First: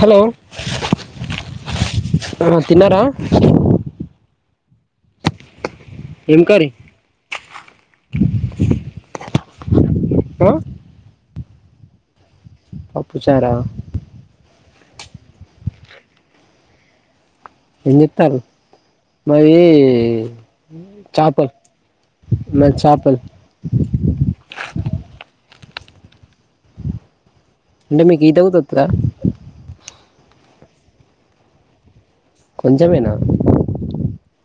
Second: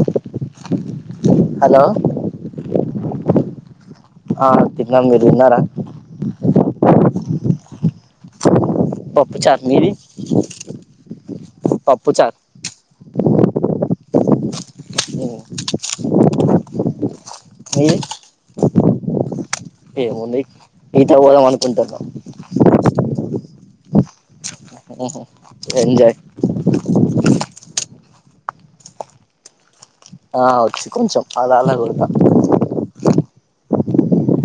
Hello hello ఆ తిన్నారా ఆ తిన్నాం మీరు తిన్నారా ఏం కర్రి [inaudible] పప్పుచారు మీది పప్పుచార్ పప్పుచారా ఉమ్ ఎంచేతారు మాది ఏముంది ఈతకు పోదాం చేపలు అనుకుంటున్నాం మాది చేపలు [inaudible] ఎంజాయ్ అంటే మీకు ఈత కూడా వత్తదా ఆ వచ్చు కొంచెం అలా అలా కొడతా [unintelligible] కొంచమేన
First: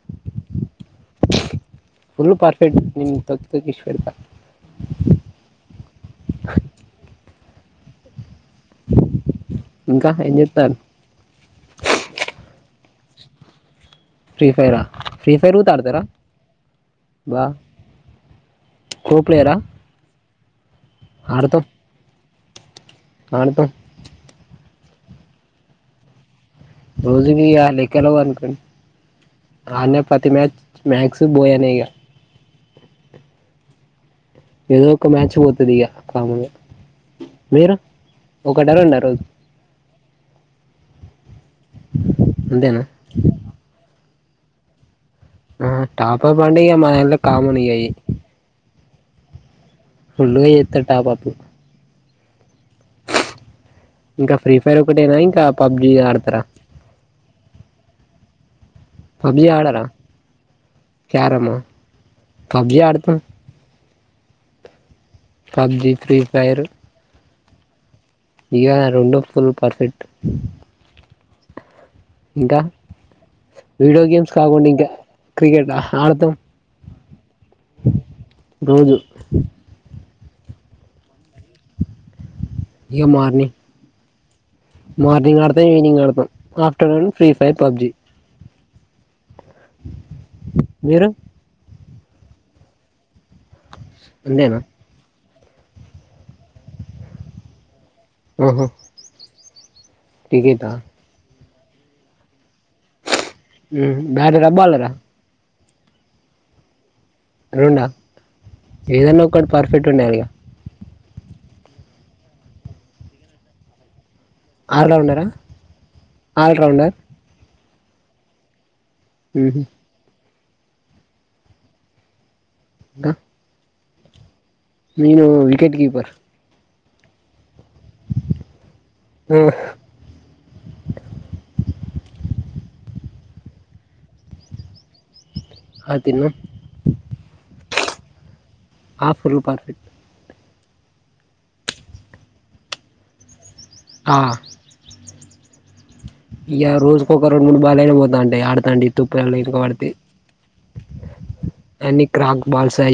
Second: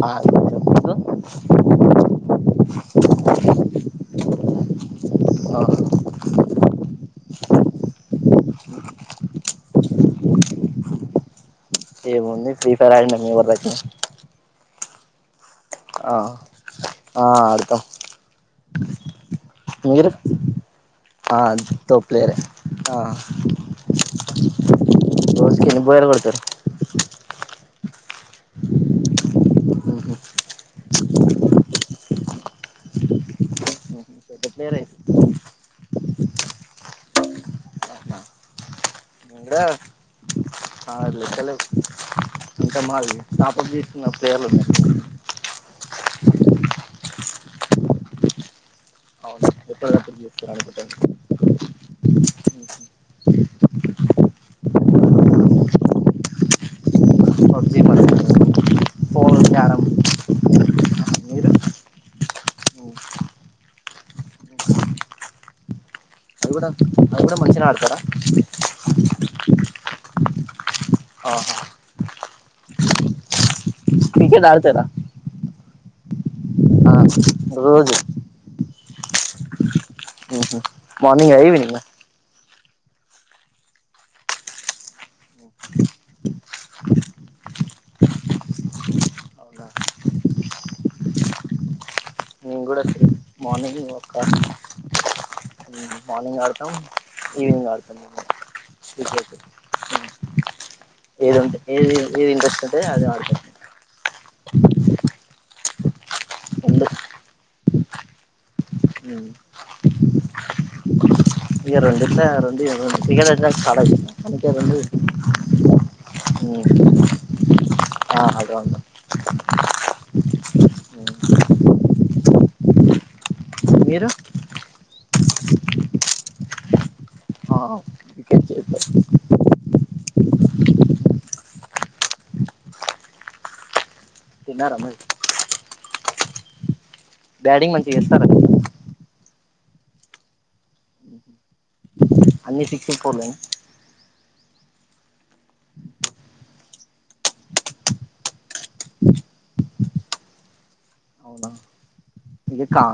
ఆ కొంచెం ఫుల్ పర్ఫెక్ట్ నేను తొక్కి తొక్కి ఇడిచి [inaudible] ఆ [inaudible] ఇంకా ఏం చేస్తాండ్రు ఏముంది ఫ్రీ ఫైర్ ఆడినా మీ ఊరిలో ఫ్రీ ఫైరా ఫ్రీ ఫైరు కూడా ఆడతర ఆ అబ్బా ఆడతాం కో ప్లేయరా మీరు ఆ ఆడతాం తోప్ ప్లేయరే ఆ ఆడతాం రోజు కి ఎన్ని [unintelligible] బాయిలర్లు కొడతారు రోజుకి యే గెలవ అనుకోండి ఆడిన ప్రతి మ్యాచ్ మ్యాక్స్ బోయనే ఇక ఈట్లేర [unintelligible] దిగా మాములుగా మీరు ఒకట రెండ మురా [unintelligible] అంటే అంతేనా మ నాప [unintelligible] నా పేర్ల ఆ టాపప్ అంటే ఇక మాదాంట్లో కామన్ ఇగ అవి అవును ఎప్పటికప్పుడు ఫుల్ గా చేస్తారు చేత్తడు అనుకుంటాను టాపప్ ఇంకా ఫ్రీ ఫైర్ ఒకటేనా ఇంకా పబ్జీ ఆడతరా పబ్జి ఫోన్ పబ్జి క్యారం ఆడరా మీరు క్యారమా పబ్జీ ఆడతా పబ్జీ త్రీ అవి కూడ ఆడతం అవి మంచిగా ఆడతారా ఇగ రెండో ఫిల్మ్ పర్ఫెక్ట్ ఆహా ఇంకా వీడియో గేమ్స్ క్రికెట్ కాకుండా ఇంకా క్రికెటా ఆడతాం ఆహ్ రోజూ రోజు మార్నింగా ఈవినింగా ఇగ మార్నింగ్ మార్నింగ్ ఆడతాం ఈవినింగ్ ఆడతాం ఆఫ్టర్నూన్ ఫ్రీ ఫైర్ పబ్జీ అవునా మీరు మేం కూడా సేమ్ మార్నింగ్ ఈవినిం ఒకే అంతేనా మార్నింగ్ ఆడతాం ఈవినింగ్ ఆడ్ ఓహో క్రికెటా ఏదంటే ఏది ఏది ఇంట్రెస్ట్ ఉంటే అది ఆడతాం బట్టర్ ఆహ్ బాలర్ ఆహ్ రెండు రొండా ఏదన్నా ఒకటి పర్ఫెక్ట్ ఉండాలిగా ఇగ రొండిట్ల రొండు [inaudible] ఆరులో ఉన్నారా [unintelligible] ఆల్రౌండర్ ఆహ్ ఆల్ రౌండర్ ఉఉహుం [unintelligible] ఇంకా మీరూ నేను వికెట్ కీపర్ ఆహ్ తిన్నారా మరి ఆహ్ తిన్నా బ్యాటింగ్ మంచిగా చేస్తారా మీరు హాఫ్ [inaudible] అన్ని సిక్స్లు ఫోర్లె నా ఆహ్ ఇక రోజుకొక రెండు మూడు బాల్ అయినా పోతా ఉంటాయి ఆడుతాంటె తుప్పు ఇక ఆడితే అని ఇక కా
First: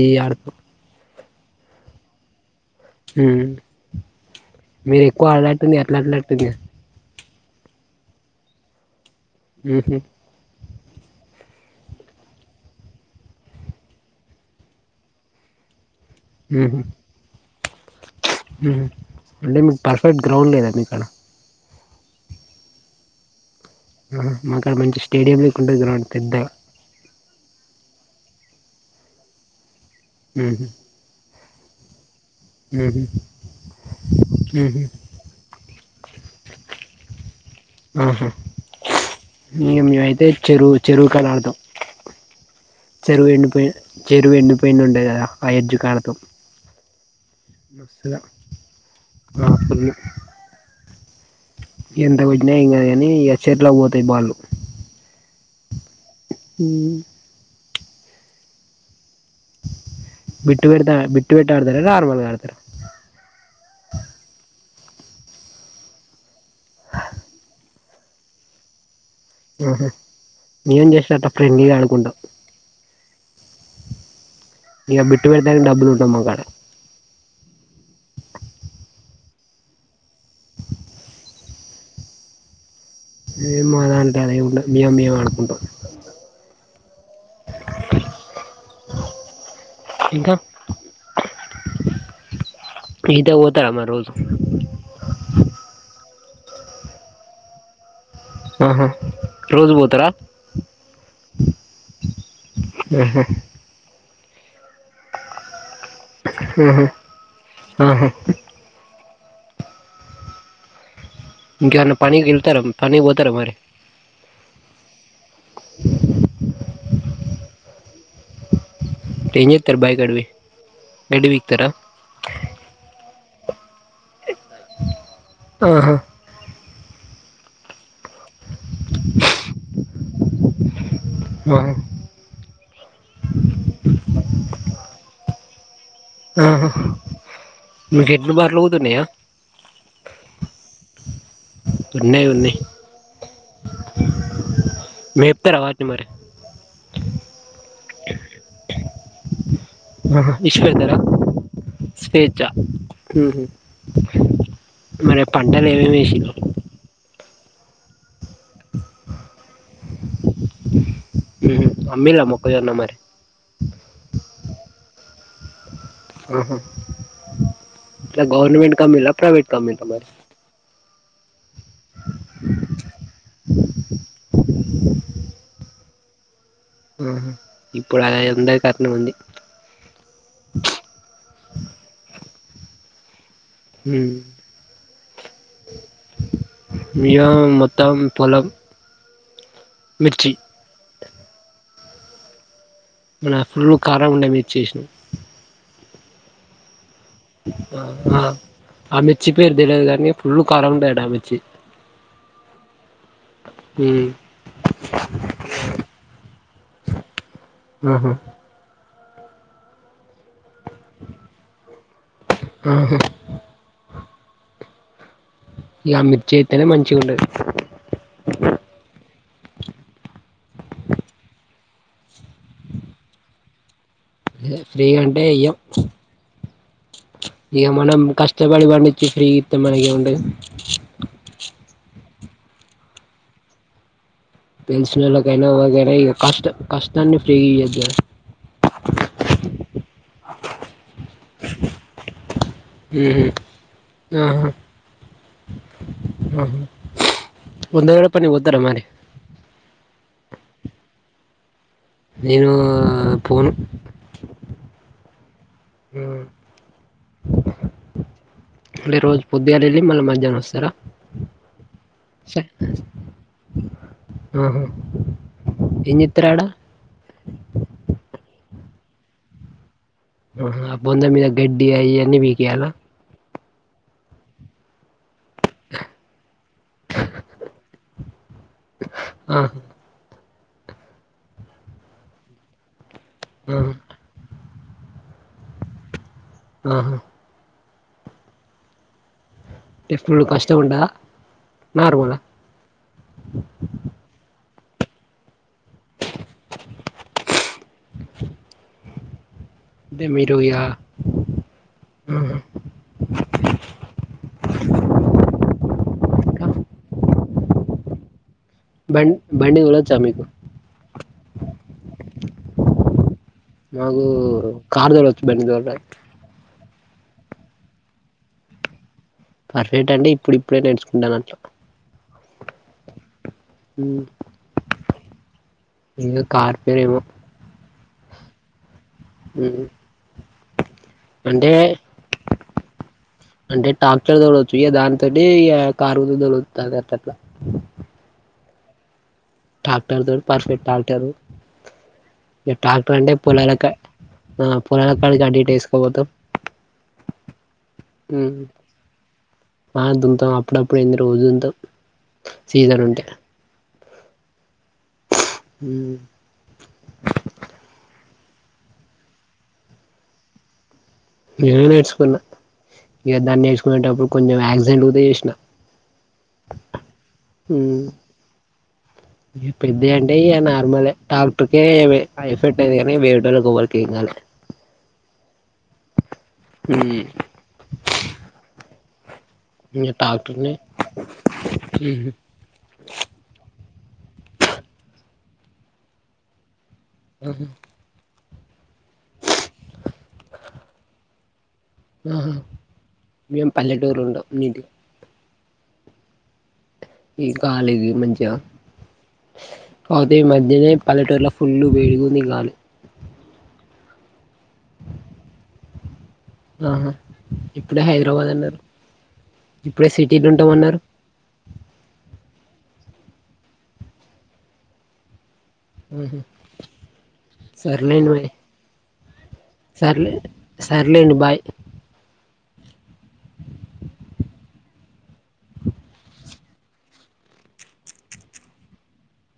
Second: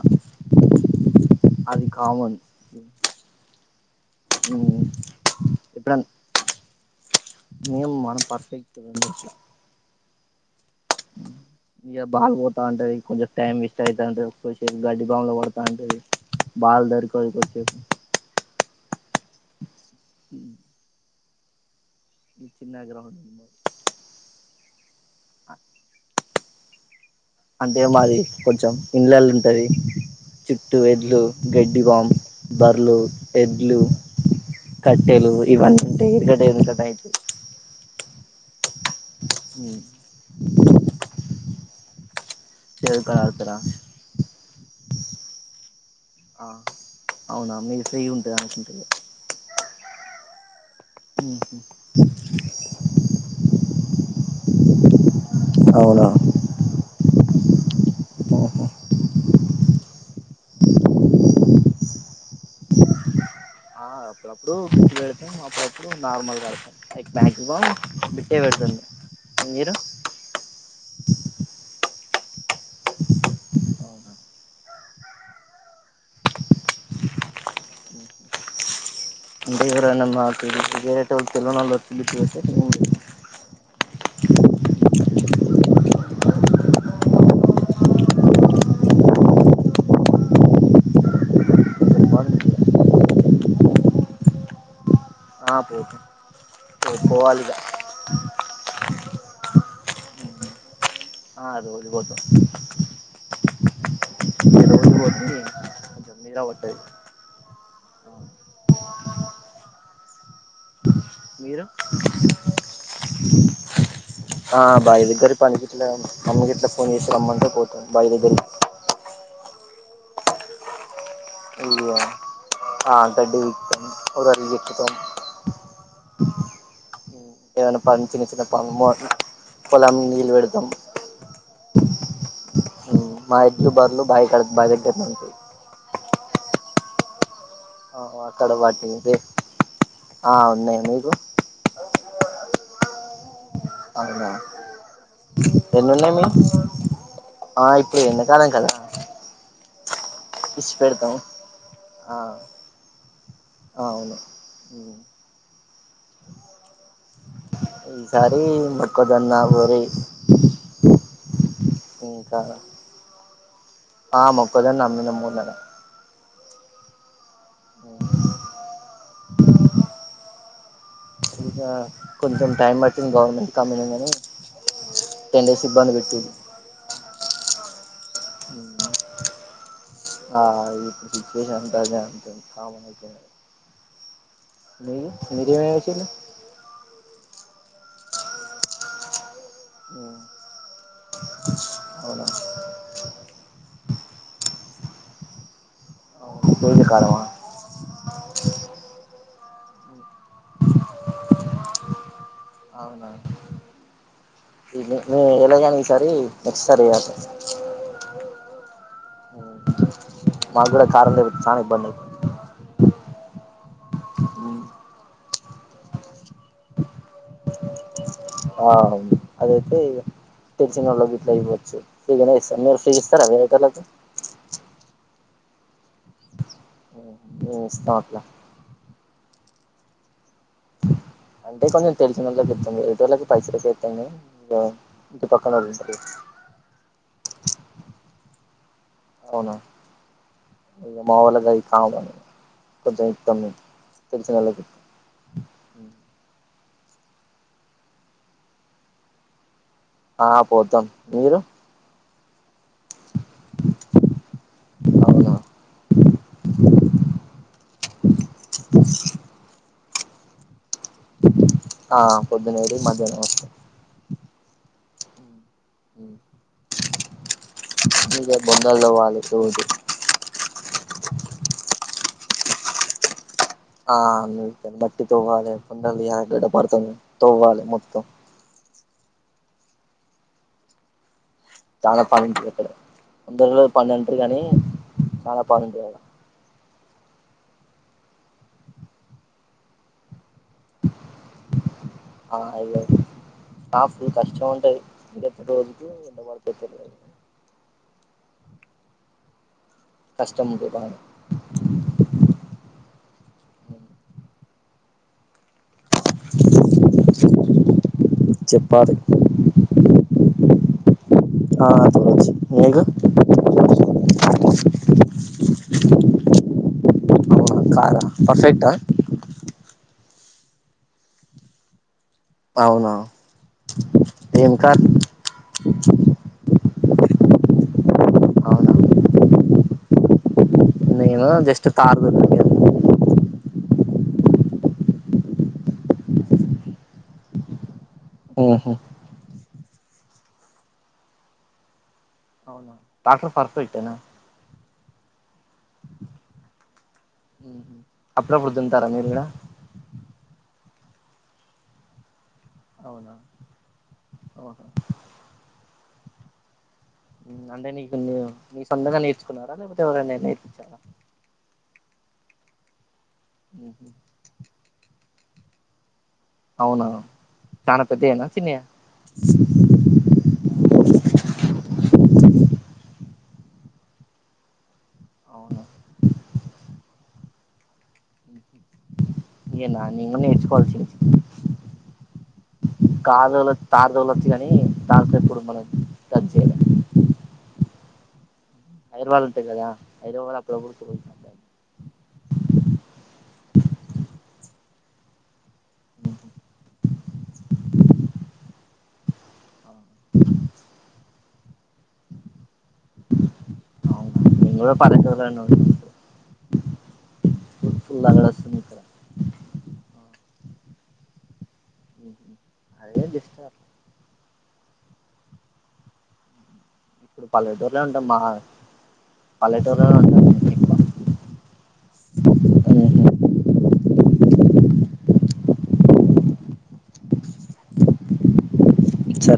అది కామన్ మీరు ఎక్కువ అలాడుతుంది అట్లా అట్లాడుతుంది ఏం మనం పర్ఫెక్ట్ రెండిట్లో ఆహ ఇక బాలు పోతా ఉంటాయి కొంచెం టైం వేస్ట్ అవుతాంటాది గడ్డి బామ్లో పడతా ఉంటది బాల్ దొరకదు [unintelligible] ఆ అంటే మీర్ పర్ఫెక్ట్ గ్రౌండ్ లేదాండి ఇక్కడ ఈ చిన్న గ్రామం ఆ మాకు ఆడ మంచి స్టేడియం లేకుండా గ్రౌండ్ పెద్ద అంటె మాది కొంచెం ఇంలలు ఉంటది మ్మ్ హ్మ్ చుట్టూ ఎద్లు గెడ్డి బామ్ మ్మ్ బర్రెలు హ్మ్ ఎడ్లు మ్మ్ హ్మ్ కట్టెలు ఇవన్నీ ఉంటా ఎకట ఎక అయితే ఆహా ఇక మేమ అయితే చెరువు చెరువు కడనా ఆడుతాం చేదు కడ చెరువు ఎండిపోయి ఆడతారా చెరువు ఎండిపోయిన ఉండే కదా ఆయడ్జు ఆ అవునా మీకు ఫ్రీ మస్తుగా ఉంటద ఎంతకు వచ్చినా ఇంకా కానీ అ చెట్ల కి పోతాయి బాళ్ళు అవును హ ఆహా బిట్టు పెడత బిట్టు పెట్ట ఆడతారా నార్మల్గా ఆడతారా ఆ అప్పుడప్పుడు బిట్ పెడతాం అప్పుడప్పుడు నార్మల్గా ఆడుతాం ఎక్కు ఎక్కువ బిట్టే పెడతాం మీరు ఆహ మేము ఏం చేస్తాం అంటే ఫ్రెండ్లీ గా ఆదుకుంటాం ఇకా బిట్ పెడుతనికి డబ్బులు ఉండవు మాకాడ ఇంకా ఎవరన్న [unintelligible] ఏమో మా దాంట్లో అదంతా ఉండదు మేము మేము అడుకుంటాం ఇంకా ఈత కి పోతారా మరి రోజు ఆ పోతా పోవాలి ఇగ ఆహా రోజు పోతు తరా ఆ రోజు పోతాం [inaudible] హు పట్టది హు ఆహు మీరు ఇంకేమన్నా పనికి వెళ్తారా పనికి పోతారా మరి ఆ బాయి దగ్గర పని గిట్ల అమ్మి ఇట్ల ఫోన్ చేసి రమ్మంటే పోతా బాయి దగ్గరికి ఎంచెత్తరు బాయ్ కాడిబి హుహా ఆ గడ్డి వి ఒరాటికి జెక్కుతాం. ఆహా ఏదైనా పన్ చిన్న చిన్న మోట్ల్ పొలం వెడతం. హహా మా ఎడ్లు బర్లు బాయకడ బా దగ్గర్నెంటాయ్. ఆహా ఆ మీకు ఎడ్లు అక్కడ బార్లు కూడా వాటి ఉన్నాయా దె, ఆ ఉన్నాయి మీకు ఉన్నయ్ ఉన్నయ్. అవునా వాటిని ఎన్ని మరి ఉన్నా మీ ఆ ఇప్పుడు ఎన్నకాలం కదా ఆహా ఇష్ ఇడిచి దగ్గర పెడతాం ఆ స్వేచ్ఛ, ఉహు అవును మరేప్ప నేలే ఏసింరో కరీ మొక్కజొన్న, వరి అమ్మిలా ఇంకా మొక్కజొన్న మరి ఆ మొక్క క్కజొన్న అమ్మినం మూనెల ఆహా ట్ల గవర్నమెంట్ కమీల ప్రైవేట్ కమ్నిరా మరి కొంచెం టైం పట్టింది గవర్నమెంట్ కమ్మినం కనీ, టెన్ డేస్ ఇబ్బంది పె ఆహా ఇప్పుడు ఆయందా కట్నం ఉంది. ఆ హ మనకే మీ మీరేం ఏసిల్లు. మేము మొత్తం పొలం ఉ మిర్చి అవునా న ఫుల్లు కారం ఉండే మీర్చేసినం. ఆ పొని అ ఆ ఆ మిర్చి పేరు తలవదు కాని ఫుల్, కారం ఉంటుంది ఆ మిర్చి అవున ఉమ్. ఎలాగా ఈసారి నెక్స్ట్ సారి ఏయ్యాల, ఊ మాకు కూడా కారం లేదు చానా ఇబ్బంది, ఊ ఈ అ మర్చయితనే మంచిగా ఉంటది, ఆ అదైతే తెలిచిన గిట్ల ఇయ్యొచ్చు. ఫ్రీగానే ఇస్తారు మీరు ఫ్రీ ఇస్తారా వేరేటోలకు, ఫ్రీగా అంటే ఇయ్యం, మేము ఇగ మన ఇస్తాం అట్లా కష్టపడి పండించి ఫ్రీగా, ఇతే మనకి ఉంటాయి, తెలిసిన ఒళ్ళకి ఇతం వేరేటోలకి పైసల కే ఇతం గాని, తెలిసినోళ్లకైనా ఎవరికీ అయినా ఇగ కష్టాన్ని ఫ్రీగా ఇయ్యద్దుగా, అవునా అ మా వాళ్లకు అది కామన్, కొంచెం ఉహు ఇస్తాం మేము అహ తెలిసినోళ్ళకి అహ, వందరోజుల పనికి పోతార మరి, ఆ పోతాం మీరు, నేను ఫోను, అవున అంటే రోజ పొద్దుగాల, అ మల్ల మధ్యాహ్నం వస్తారా, ఆ పొద్దున మధ్యాహ్నం వాసత్తా ఆహా ఏం చేస్తారు ఆడ హు నలో వాళ్ళ, హ బొంద మీద గడ్డి అ అవన్నీ పీకేయల, ఆ మట్టి తవ్వాల కుండలు తీయాలా డ, పాలతోని తవ్వాలి మొత్తం, ఆ చాల పని ఉంటది ఎక్కడ, వంద వందరోజుల ఆహా పని ఉంటారు కానీ, చాలా పని ఉంటది ఆడ, ఆహా [unintelligible] చ్చ ఉడా నార్మాల, ఆ ఇగ స్టాఫ్ కష్టం రోజుకు ఇంత పడుతుదో తెలవదు, అది కష్టం మీరుయా ఉంటది బానే హు చెప్పాలి బం బండి తొలచ్చ మీకు ఆ చూడొచ్చు మీకు మాకు అవునా కార్ తోడచ్చు బండి తో క పర్ఫెక్ట్ పర్ఫెక్ట్ అంటే ఇప్పుడు ఇప్పుడే నేర్చుకుంటాను అట్లా అవునా మ్ ఏం కార్ ఇ కార్పేర అయవ అవునా మ్ నేను జస్ట్ కార్ దో అంటే ట్రాక్టర్ తోలోచ్చు ఇక దాని తటి ఇ కారుతో దొడ అట్లా అట్ల మ్ హు [unintelligible] పర్ఫెక్ట్ ట్రాక్టరూ ఇ అవునా డాక్టర్ంటే ట్రాక్టర్ పోలేలక పర్ఫెక్టేనా పొలాల పని కి ఇ అ ఉహు అప్పుడప్పుడు దున్నుతారా మీరు కూడా [unintelligible] అప్పుడప్పుడు ఏంది రోజు తింటాం సీజన్ ఉంటే ఓహ మ్ అంటే నీకు నీ సొంతంగా నేర్చుకున్నారా లేకపోతే ఎవరైనా నేర్పించారా నేనే నేర్చుకున్నా ఇద ఉహు దాన్నిచుకునేటప్పుడు కొంచెం యాసిడెంట్ ట్ల అవునా చానా పెద్దయేనా చిన్నయా ఊ పెద్ద అంటే ఇయ నార్మలే టాక్టర్కే [inaudible] ద్దోళ్ళకు ఒకళ్ళకు ఏం కాలే అవును ఊ ఏనా నీంగూ ట్రాక్టర్ని నేర్చుకోవాల్సి [unintelligible] తార్ దోలచ్చు గానీ [inaudible] ఊహూ ఐర్వల్ ఉంటది కదా [inaudible] ఆహా మేం పల్లెటూరు ఉండం మీటి ఉహు ఈ గాలిది మంచిగా అవును పల్లెటూర్లో ఫుల్లు వేడిగుంది గాలి అవును నేను గూడా పల్లెటూర్లనే [inaudible] ఆహా ఇప్పుడే హైదరాబాద్ అన్నారు అలవాస్తుంది ఇక్కడ ఇప్పుడే సిటీ నుం టామన్నారు అదే బెస్టార్ ఊహూ ఇప్పుడు పల్లెటూరులో ఉంటాం మహా సర్లే సర్లేండి బాయ్ ఉహు సరే